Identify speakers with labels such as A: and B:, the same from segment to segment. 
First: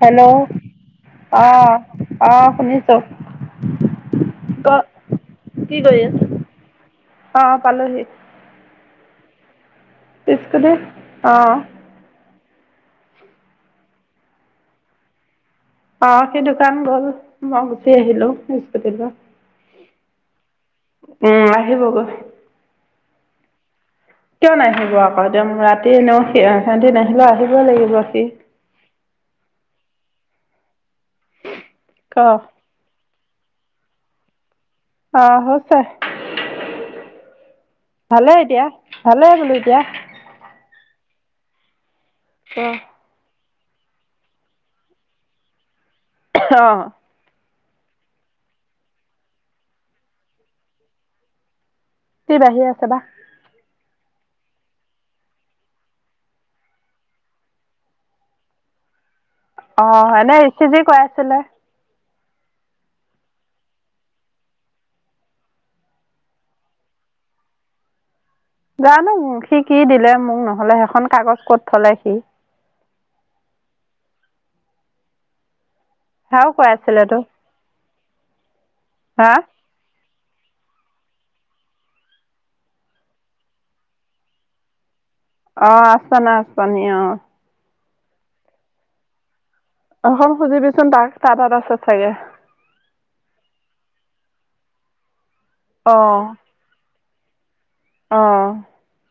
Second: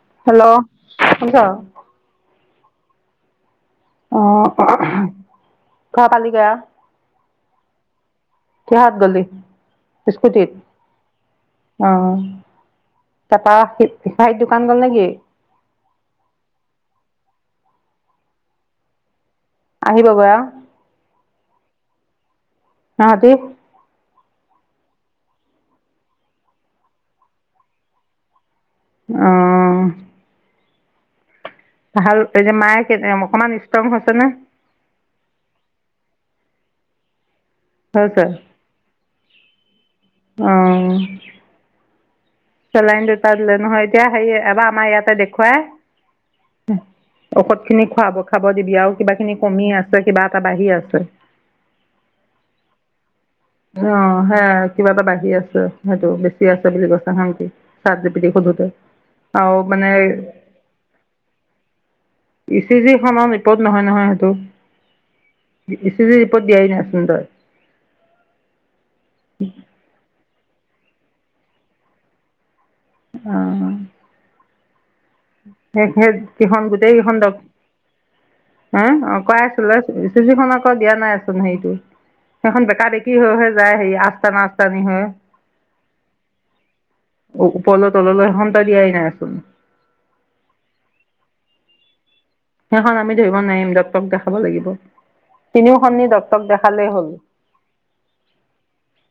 A: Hello
B: শুনিছ?
A: অহ অহ শুনিছোঁ।
B: অ',
A: ক' কি কৰি
B: ঘৰ
A: আছ?
B: পালিগৈ আৰু
A: অ' পালোহি।
B: কিহত গলি, স্কুটিত?
A: স্কুটি অ
B: অ', তাৰপৰা সি ভাইটি দোকান গ'ল নেকি?
A: অ' সি দোকান গ'ল। মই গুচি আহিলো স্কুটি লৈ।
B: আহিবগৈ আৰু।
A: উম আহিব গৈ।
B: সিহঁতি
A: কিয় নাহিব আকৌ একদম ৰাতি এনেও সি সিহঁতি নাহিলেও আহিবই লাগিব সি।
B: অ',
A: ক
B: ভাল, এই যে মায়ে অকমান ষ্ট্ৰং হৈছে নে?
A: অহ হৈছে।
B: হৈছে।
A: ভালে এতিয়া, ভালেই বোলো এতিয়া।
B: অ'।
A: অ
B: চেলাইন দুটা দিলে নহয়, এতিয়া হে এবাৰ আমাৰ ইয়াতে দেখুৱাই
A: অ
B: ঔষধখিনি খুৱাব খাব দিবি আৰু। কিবাখিনি কমি আছে কিবা এটা বাঢ়ি আছে।
A: কি বাঢ়ি আছে বা!
B: অ সেয়া কিবা এটা বাঢ়ি আছে, সেইটো বেছি আছে বুলি কৈছে। চাত যি পি টিত সোধোতে। আৰু মানে
A: অ', এনেই ই চি জি কৰাইছিলে।
B: ই চি জি খনৰ ৰিপৰ্ট নহয় নহয় সেইটো। ই চি জি ৰিপৰ্ট দিয়াই নাইচোন তই।
A: জানো সি কি দিলে মোক ন'হলে, সেইখন কাগজ ক'ত থলে সি।
B: অ'। সেই সেই
A: সেয়াও
B: গীখন গোটেই
A: কৰাইছিলেতো
B: কেইখন ডক্ট, উম অ'
A: হা
B: কৰাই লৈছোঁ ই চি জিখন আকৌ দিয়া নাইচোন হেৰিটো। সেইখন বেকা বেকী হৈ হৈ যায়, হেৰি আচতানা আচতানি হৈ।
A: অ', আচতানা আচতানি অ।
B: ওপৰলৈ তললৈ সেইখন তই দিয়াই নাইচোন।
A: অঁ, সেইখন খুজিবিচোন তাক, তাৰ তাত আছে চাগে?
B: সেইখন আমি ধৰিব নোৱাৰিম ডক্টৰক দেখাব লাগিব। তিনিও
A: অ
B: খন নি ডক্টৰক দেখালেই হ'ল।
A: অঁ।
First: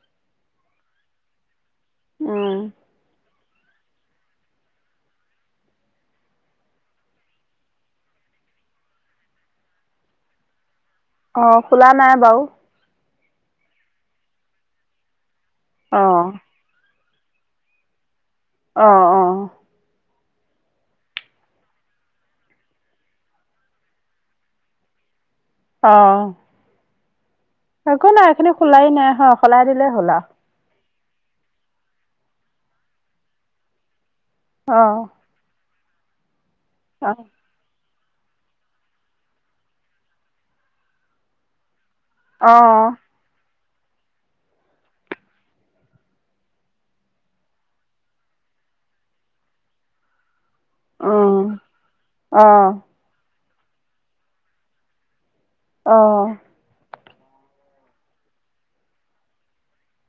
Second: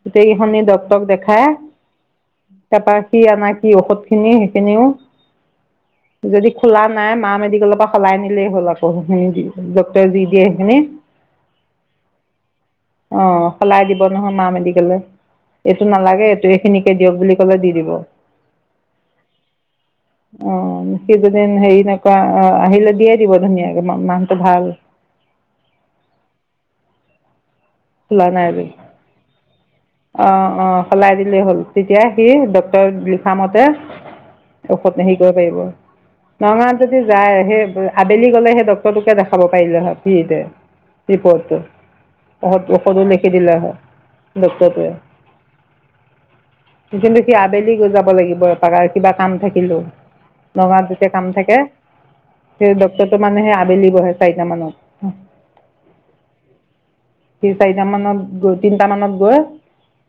B: গোটেইকেইখনিক ডক্তৰক দেখাই
A: উম
B: তাৰপা সি আনা কি ঔষধ খিনি সেইখিনিও যদি খোলা নাই মা মেডিকেলৰ পৰা সলাই নিলেই হ'ল আকৌ সেইখিনি ডক্টৰে যি দিয়ে সেইখিনি।
A: অ খোলা নাই বাৰু।
B: অঁ, সলাই দিব নহয় মা মেডিকলে, এইটো
A: অ
B: নালাগে এইটো এইখিনি সেই দিয়ক বুলি ক'লে দি দিব।
A: অঁ অঁ।
B: অঁ, সি যোনে হেৰি নাইকোৱা আহিলে দিয়ে দিব ধুনীয়াকে মানুহটো ভাল।
A: অঁ। একো নাই এইখিনি খোলাই নাই হয় সলাই দিলেই হ'ল। আৰু
B: অঁ অঁ, সলাই দিলেই হ'ল তেতিয়া সি ডক্টৰে লিখামতে
A: অ
B: ঔষধ হেৰি কৰিব পাৰিব, নগাঁৱাত যদি যায় সেই আবেলি গ'লে সেই ডক্টৰটোকে দেখাব পাৰিলে হয়, ফ্ৰিতে ৰিপৰ্টটো।
A: অ অ
B: ঔষধ ঔষধো লিখি দিলে হয় ডক্টটোৱে। কিন্তু সি আবেলি যাব লাগিব কাবা কিবা কাম থাকিলো। নগাঁওত যেতিয়া কাম
A: উম
B: থাকে,
A: অ
B: সেই ডক্টৰটো মানে সেই আবেলি বহে চাৰিটা মানত।
A: অঁ।
B: সি চাৰিটা মানত গৈ তিনটা মানত গৈ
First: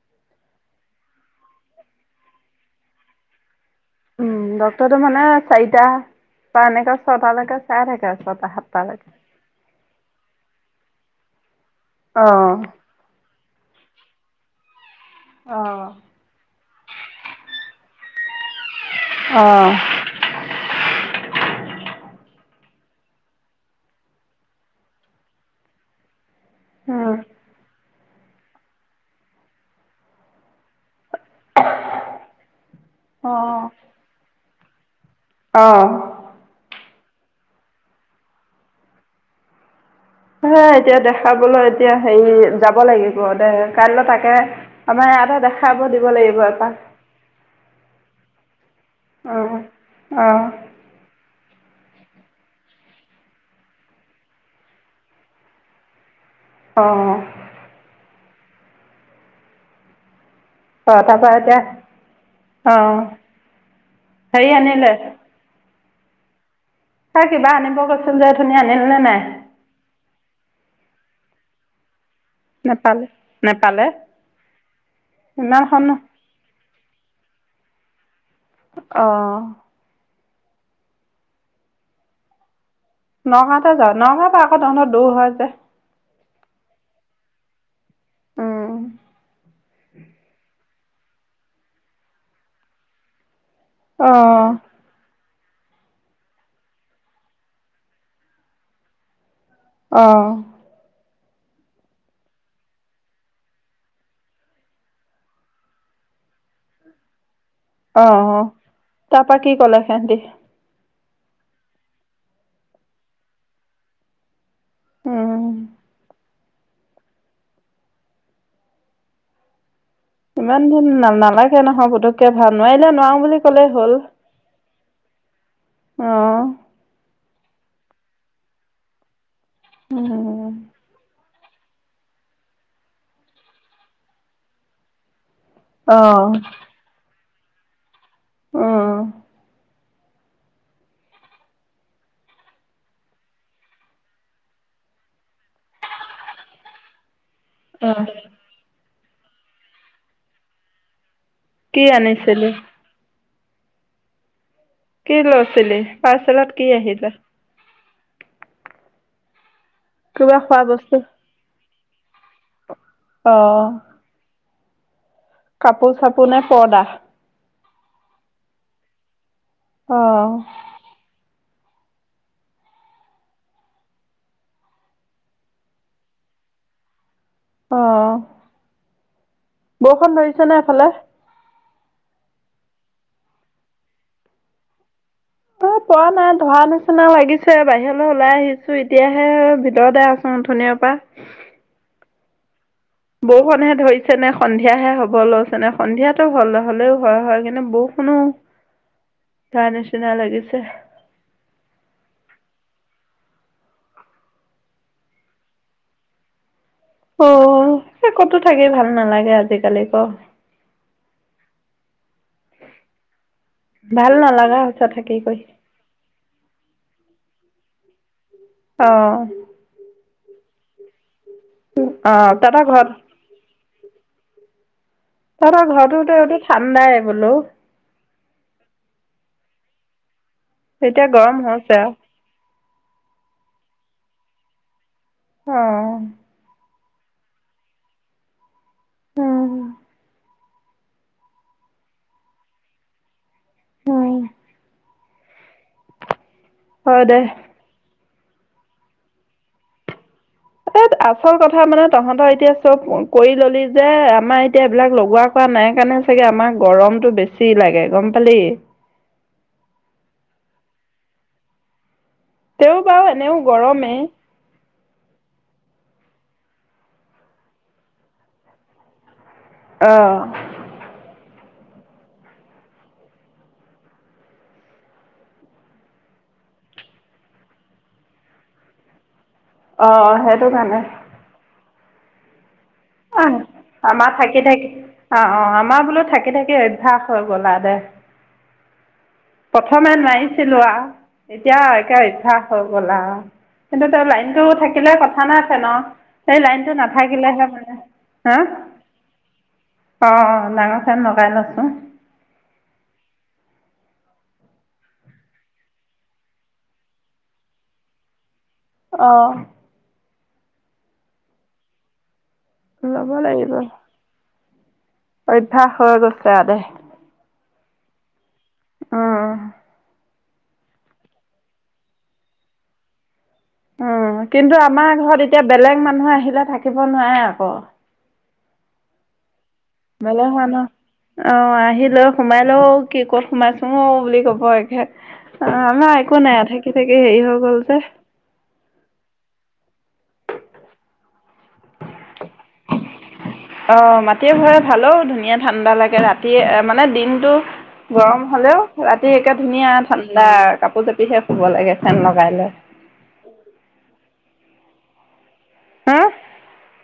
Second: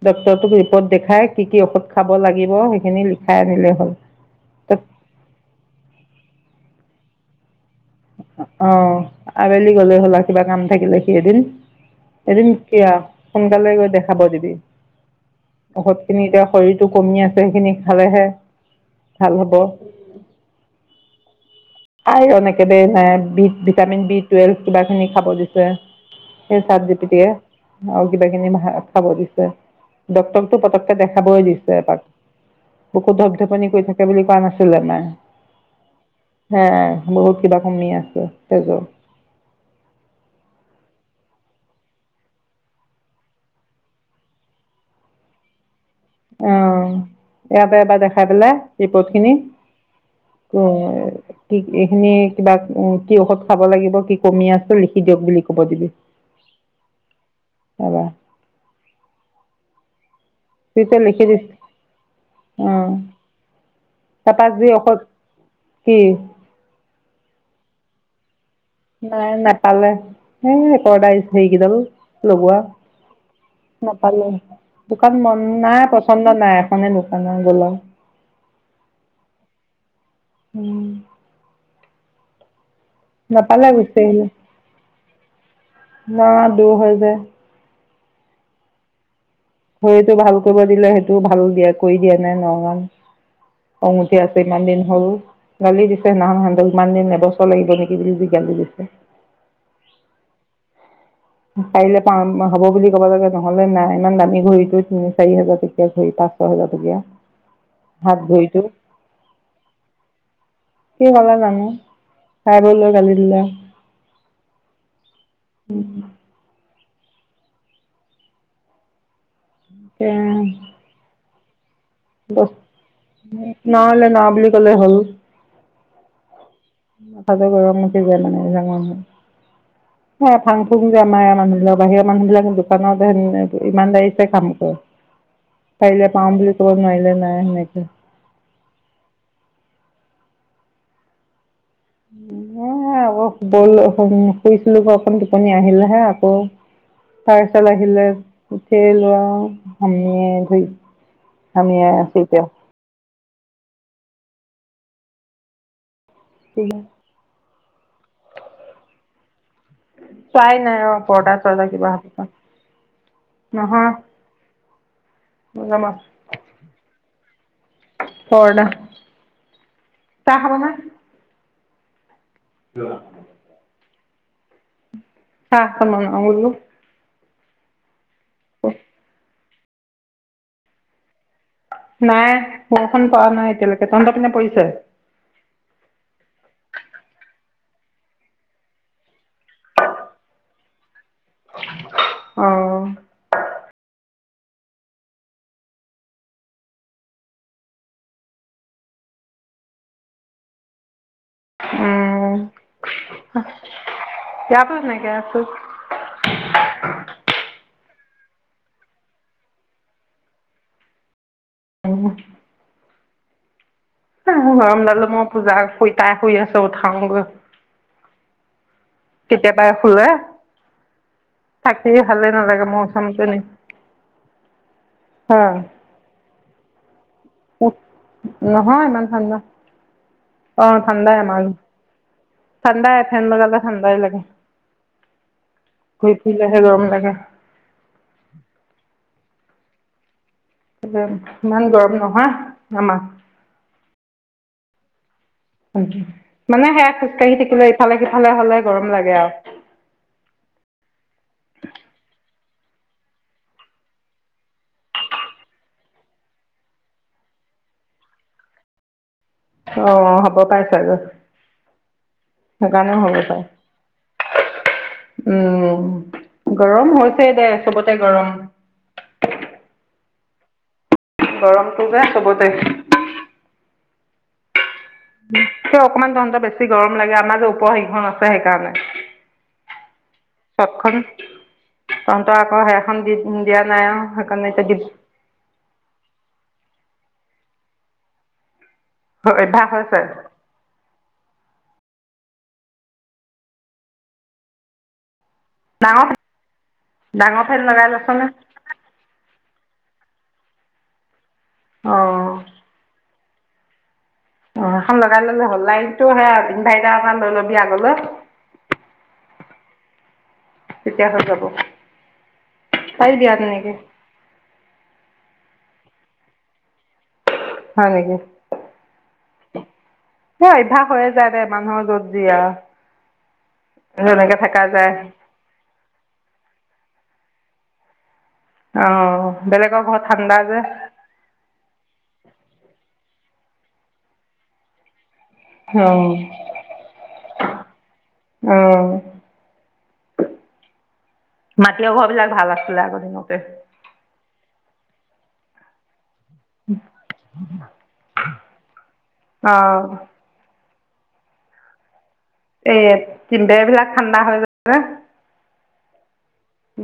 B: ডক্টৰটোক ৰিপৰ্ট দেখাই কি কি ঔষধ খাব লাগিব, সেইখিনি লিখাই আনিলে হ'ল।
A: উম, ডক্টৰটো মানে চাৰিটা বা এনেকুৱা ছটালৈকে চাই থাকে ছটা সাতটা
B: অঁ
A: লৈকে।
B: আবেলি গলে হ'ল আও কিবা কাম থাকিলে সি এদিন,
A: অ
B: এদিন কিয় সোনকালে গৈ দেখাব দিবি,
A: অ
B: ঔষধ খিনি এতিয়া শৰীৰটো কমি আছে, সেই সিনি খালেহে ভাল
A: অ
B: হ'ব। আইৰন একেবাৰে নাই বি ভিটামিন বি টুৱেলভ কিবা খিনি খাব দিছে। সেই
A: উম
B: চাপজিপিটিয়ে। আৰু কিবা কিনি ভ খাব দিছে, ডক্তটৰকটো পতকে দেখাব‌ই দিছে এপাক। বকো ধপ ধপনি কৰি থাকে বুলি কোৱা নাছিল যে মায়ে।
A: অহ।
B: হেয়াই বহুত কিবা কমি আছে তেজত।
A: হে এতিয়া দেখাবলৈ এতিয়া হেৰি যাব লাগিব দে কাইলৈ তাকে আমাৰ ইয়াতে দেখাব দিব লাগিব
B: অ
A: এপাক।
B: ইয়াতে এপাক দেখাই পেলাই ৰিপৰ্ট খিনি
A: অঁ অঁ
B: উ কি এইখিনি কিবা কি ঔষধ খাব লাগিব কি কমি আছে, লিখি দিয়ক বুলি কব দিবি।
A: অঁ।
B: হ'ব। যিটোৱে
A: অঁ
B: লিখি
A: তাৰপৰা
B: দি
A: এতিয়া
B: অঁ তাপা
A: হেৰি
B: যি
A: আনিলে
B: ঔষধ কি?
A: তই কিবা আনিব গৈছিল যে, ওঠনি আনিলি নে নাই?
B: নেপালে। এই পৰ্দাৰ হেৰি গিদাল। লগোৱা,
A: নেপালে নেপালে
B: নাপালে, দোকান বন্ধ
A: ইমানখন
B: নাই পচন নাই, এখনে দোকান আৰু গ'ল আউ।
A: অ'।
B: উম। নাপালে
A: নগাঁৱতে যাওঁ,
B: গুচি
A: নগাঁৱৰ পা আকৌ তহঁতৰ দূৰ হয় যে।
B: নগাওঁ দুৰ হয় যে। ঘড়ীটো ভাল কৰিব দিলে হেইটোও ভাল দিয়া কৰি দিয়া নাই, নগাঁও। খং উঠি আছে ইমান
A: অঁ
B: দিন হ'ল। গালি দিছে হেদিনাখন, হেতক ইমান দিন এবছৰ লাগিব নেকি বুলি যি গালি দিছে।
A: অ'।
B: পাৰিলে পাম হ'ব বুলি ক'ব লাগে, নহ'লে নাই, ইমান দামী ঘড়ীটো তিনি চাৰি হাজাৰ টকীয়া ঘড়ী পা ছহেজা টকীয়া। হাত
A: অ'-অ'-অ'।,
B: ঘড়ীটো
A: তাৰপা কি ক'লে সেহটি?
B: কি ক'লে জানো, খাই বৈ লৈ গালি দিলে আও। উম। এ
A: ইমান দিন না-নালাগে নহয় বোধক তে ভাল,
B: বস্তু
A: নোৱাইলে নোৱাও বুলি ক'লেই হ'ল,
B: নহ'লে ন বুলি ক'লে হ'ল
A: অ'।
B: মাথাটো গৰম উঠি যায় মানে জান মোৰ।
A: উম।
B: স্ৱয়া ফাং-ফুং যে আমা এয়া মানুহ বিলাকৰ, বাহিৰৰ মানুহ বিলাক দোকানত ই-ইমানদাৰিছে কাম কৰে।
A: [inaudible]
B: পাৰিলে পাৰোঁ বুলি ক'ব, নোৱাৰিলে নাই হেনেকে।
A: উম। [inaudible]
B: এ এইবোৰ ব'ল, শুই [unintelligible] শুইছিলো হে অথনি টোপনি আহিলেহে আকৌ, তাৰ পাৰ্চেল
A: অ
B: আহিলে, উঠি আহিলোঁ আও, হামীয়াই ধৰিছে।
A: কি
B: হামিয়াই আছোঁ এতিয়া।
A: আনিছিলি কি লৈছিলি? পাৰ্চেলত কি আহিলে? কিবা
B: চোৱাই
A: খোৱা
B: নাই
A: বস্তু
B: ৰহ, পৰ্দা-চৰ্দা কিবা আছে চাগে।
A: অ'। কাপোৰ-চাপোৰ নে পৰ্দা?
B: পৰ্দা। চাহ
A: অ'।
B: খাবা নে? [unintelligible] [unintelligible]
A: অ'।
B: [unintelligible]
A: বৰষুণ ধৰিছে নে সেফালে?
B: নাই, বৰষুণ পৰা নাই এতিয়ালৈকে, তহঁতৰ পিনে পৰিছে?
A: অ', পৰা নাই, ধৰা নিচিনা লাগিছে, বাহিৰলে ওলাই আহিছোঁ‌। এতিয়াহে ভিতৰতে আছোঁ‌। উম অথনীয়া পা।
B: অ'।
A: বৰষুণহে ধৰিছে নে, সন্ধিয়াহে হ'ব লৈছে নে, সন্ধিয়াটো হ-হ'লেও হয় হয় কিনো বৰষুণো তাই নিচিনা লাগিছে।
B: উম এয়াতো হেনেকে আছে।
A: অ এ ক'তো থাকি ভাল নেলাগে আজি কালি ক।
B: উম।
A: ভাল
B: উহ
A: নালাগা
B: গৰম
A: হৈছে
B: দালো
A: থাকি
B: মই
A: কৰি
B: পূজা শুই তাই শুই আছে উঠাং গৈ।
A: অ।
B: একেবাৰে শুলে থাকি
A: অ
B: ভালে
A: তহঁতৰ
B: নালাগে
A: ঘৰত
B: মন চন তেনে।
A: তহঁতৰ ঘৰটো তেওটো ঠাণ্ডাই বোলো।
B: নহয় ইমান ঠাণ্ডা অ
A: এতিয়া
B: ঠাণ্ডাই
A: গৰম
B: আমাৰ।
A: হৈছে আৰু
B: ঠাণ্ডাই ফেন লগালে ঠাণ্ডাই লাগে
A: অ
B: ঘুৰি ফুৰিলে হে গৰম লাগে
A: উম
B: ইমান গৰম নহয় আমা
A: উম
B: মানে সেয়া
A: হয় দে
B: খোজকাঢ়ি থাকিলে ইফালে সিফালে হ'লে গৰম লাগে আৰু
A: এ আচল কথা মানে তহঁতৰ এতিয়া চব কৰি ললি যে আমাৰ এতিয়া এইবিলাক লগোৱা লগোৱা নাই কাৰণে চাগে আমাক গৰমটো বেছি লাগে গম পালি
B: অ হ'ব পাৰে ছাগৈ
A: তেও
B: সেইকাৰণেও
A: বাৰু
B: হ'ব
A: এনেও
B: পায়
A: গৰমেই
B: উম গৰম হৈছে দে চবতে গৰম
A: অ
B: গৰমটো যে চবতে অকণমান ধৰ বেছি গৰম লাগে আমাৰ যে ওপৰত সেইখন আছে সেইকাৰণে
A: অ অ কাৰণে
B: চতখন তহঁতৰ আকৌ সেইখন দি
A: অ',
B: দিয়া নাই
A: আমাৰ
B: আৰু
A: থাকি
B: সেইকাৰণে
A: থাকি
B: এতিয়া
A: অ অ আমাৰ বোলো থাকি থাকি অভ্যাস হৈ গ'লা আৰু দে
B: অভ্যাস
A: প্ৰথমে
B: হৈছে
A: নাই লোৱা এতিয়া একে অভ্যাস হৈ গ'ল আৰু কিন্তু তেওঁ লাইনতটো থাকিলে ক কথা নাই ফেনৰ
B: ডাঙৰ
A: সেই লাইনটো
B: ডাঙৰ
A: নাথাকিলেহে
B: ফেন
A: মানে
B: লগাই লৈছনে
A: হা অ অ ডাঙৰ ফেন লগাই লোইছো
B: উ অ এখন লগাই ললে হ'ল লাইনটো সেই ইনভাইটাৰ এখন লৈ ল'বি আগলৈ
A: অ
B: তেতিয়া হৈ যাব
A: ল'ব
B: পাইবি আৰু
A: লাগিব
B: তেনেকে
A: অভ্যাস হৈ গৈছে আৰু দে
B: হয় নেকি
A: উম
B: সেই অভ্যাস হৈয়ে যায় দে মানুহৰ য'ত যি আৰু
A: উম
B: যেনেকে
A: কিন্তু
B: থাকা
A: আমাৰ
B: যায়।
A: ঘৰত এতিয়া বেলেগ মানুহ আহিলে থাকিব নোৱাৰে আকৌ
B: অ বেলেগ
A: ভালে হ'ল [unintelligible] অ আহিলৈ সোমাই লৈ কি ক'ত সোমাইছোঁ অ বুলি কব একে অ আমাৰ একো নাই থাকি থাকি হেৰি হৈ গল যে
B: অ মাটি ঘৰ বিলাক ভাল আছিলে আগৰ দিনতে
A: অ মাটিয়ে ঘৰো ভালে অ' ধুনীয়া ঠাণ্ডা লাগে ৰাতিয়ে মানে দিনটো গৰম হলেও ৰাতি একে ধুনীয়া
B: অ'
A: ঠাণ্ডা কাপোৰ জাপিহে শুব লাগে ফেন লগাই লৈ
B: এ তিন বেৰবিলাক ঠাণ্ডা হৈ যায় যে।
A: হ?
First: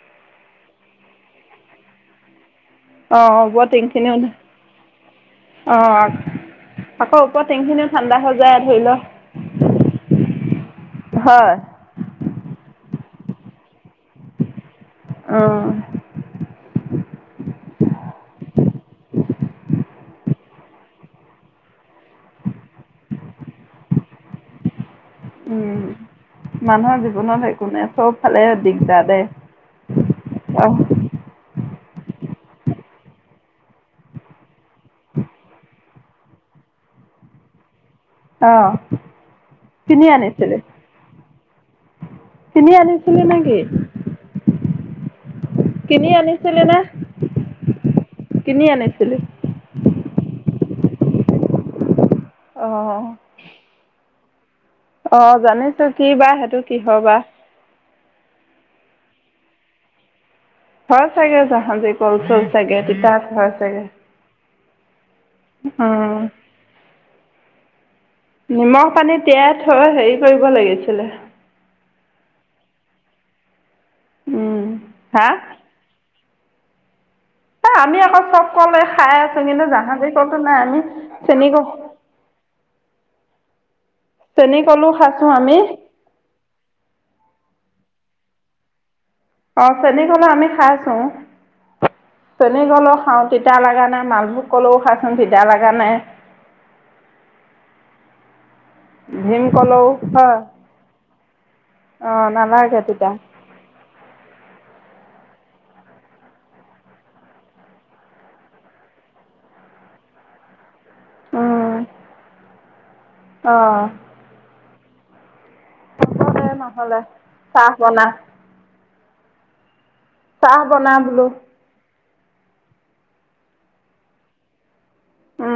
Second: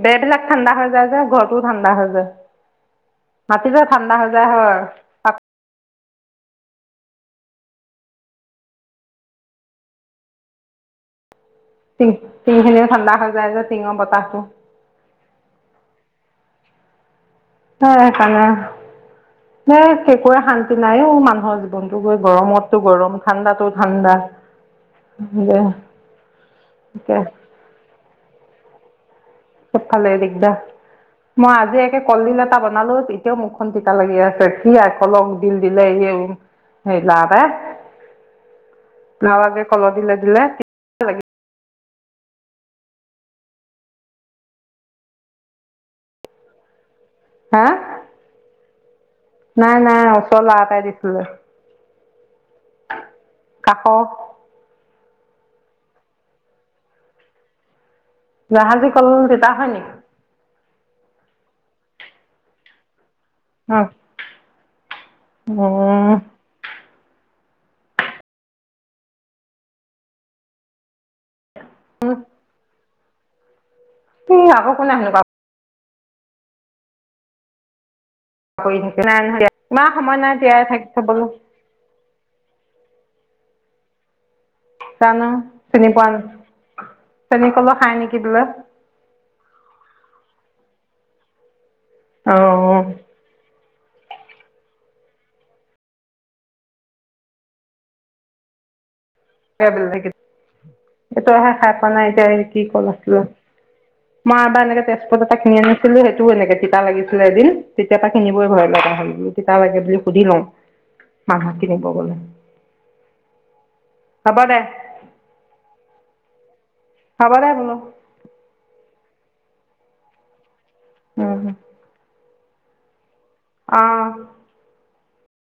B: বেৰবিলাক ঠাণ্ডা হৈ যায় যে, ঘৰটোও ঠাণ্ডা হৈ যায়।
A: অ অ ওপৰৰ
B: মাটিটো
A: টিংখিনিও
B: ঠাণ্ডা হৈ যায় হয়।
A: অহ। আকৌ ওপৰৰ টিংখিনিও ঠাণ্ডা হৈ যায় ধৰি ল‌। হয়।
B: তি টিংখিনি ঠাণ্ডা হৈ যায় যে টিঙৰ বতাহতো।
A: উম।
B: হয় ঠাণ্ডা।
A: [unintelligible]
B: ন একোৰে শান্তি নাইও, মানুহৰ জীৱনটো গৈ গৰমতো গৰম ঠাণ্ডাটো ঠাণ্ডা।
A: [unintelligible] উম, মানুহৰ জীৱনত একো নাই চবফালে দিগদাৰ দে।
B: চব ফালে দিগদাৰ।
A: অহ
B: মই আজি একে কলডিল এটা বনালোঁ এতিয়াও মুখখন তিতা লাগি আছে কি আকলক দিল দিলে
A: অঁ
B: [unintelligible] [unintelligible] কল
A: কিনি
B: দিলে দিলে।
A: আনিছিলি কিনি আনিছিলে নেকি? কিনি আনিছিলে নে?
B: হা?
A: কিনি আনিছিলি?
B: নাই নাই ওচ কৰা এটাই দিছিলে।
A: অ',
B: কাষৰ
A: অ জানিছো কিবা সেইটো কিহৰ বা।
B: জাহাজী কল তিতা হয়নি?
A: হয় চাগে জাহাজী কল চল চাগে তিতা হয়। তাকে, উম। নিমখ পানী তিয়াই থৈ হেৰি কৰিব লাগিছিলে।
B: কি
A: উম
B: আকৌ কোনে সেনেকোৱা
A: হা এ, আমি আকৌ চব
B: কৰি
A: কলে
B: থাকে
A: খাই
B: নাই
A: আছো,
B: নহয়
A: কিন্তু
B: ইমান
A: জাহাজী
B: সময়
A: কলতো নাই
B: তিয়াই
A: আমি
B: থাকি থবলৈ
A: চেনী ক চেনি কলো
B: জানো,
A: খাইছোঁ আমি
B: চেনি পোৱা, চেনী কলো খাই নেকি বোলে।
A: অ', চেনী কলো আমি খাইছো,
B: অ
A: চেনি কলো খাওঁ। তিতা লাগা নাই মালভোক ক'লো খাচোন তিতা লগা নাই। ভীম কলৌ
B: বেলেগ
A: হয়,
B: এইটোহে খাই পোৱা নাই
A: অ',
B: এতিয়া কি
A: নালাগে
B: কল
A: তিতা।
B: আছিলে মই এবাৰ এনেকে তেজপত এটা কিনি আনিছিলো সেইটোও এনেকে তিতা লাগিছিলে এদিন তেতিয়াৰ পৰা কিনিবই ভয় লগা হ'ল বোলো। তিতা লাগে বুলি সুধি লওঁ। মানুহ কিনব' গ'লে।
A: অ'।
B: হ'ব দে।
A: হ'ব দে নহ'লে।
B: হ'ব দে
A: চাহ
B: বোলো।
A: বনা চাহ বনা বোলো।
B: উম অ'।
A: উম।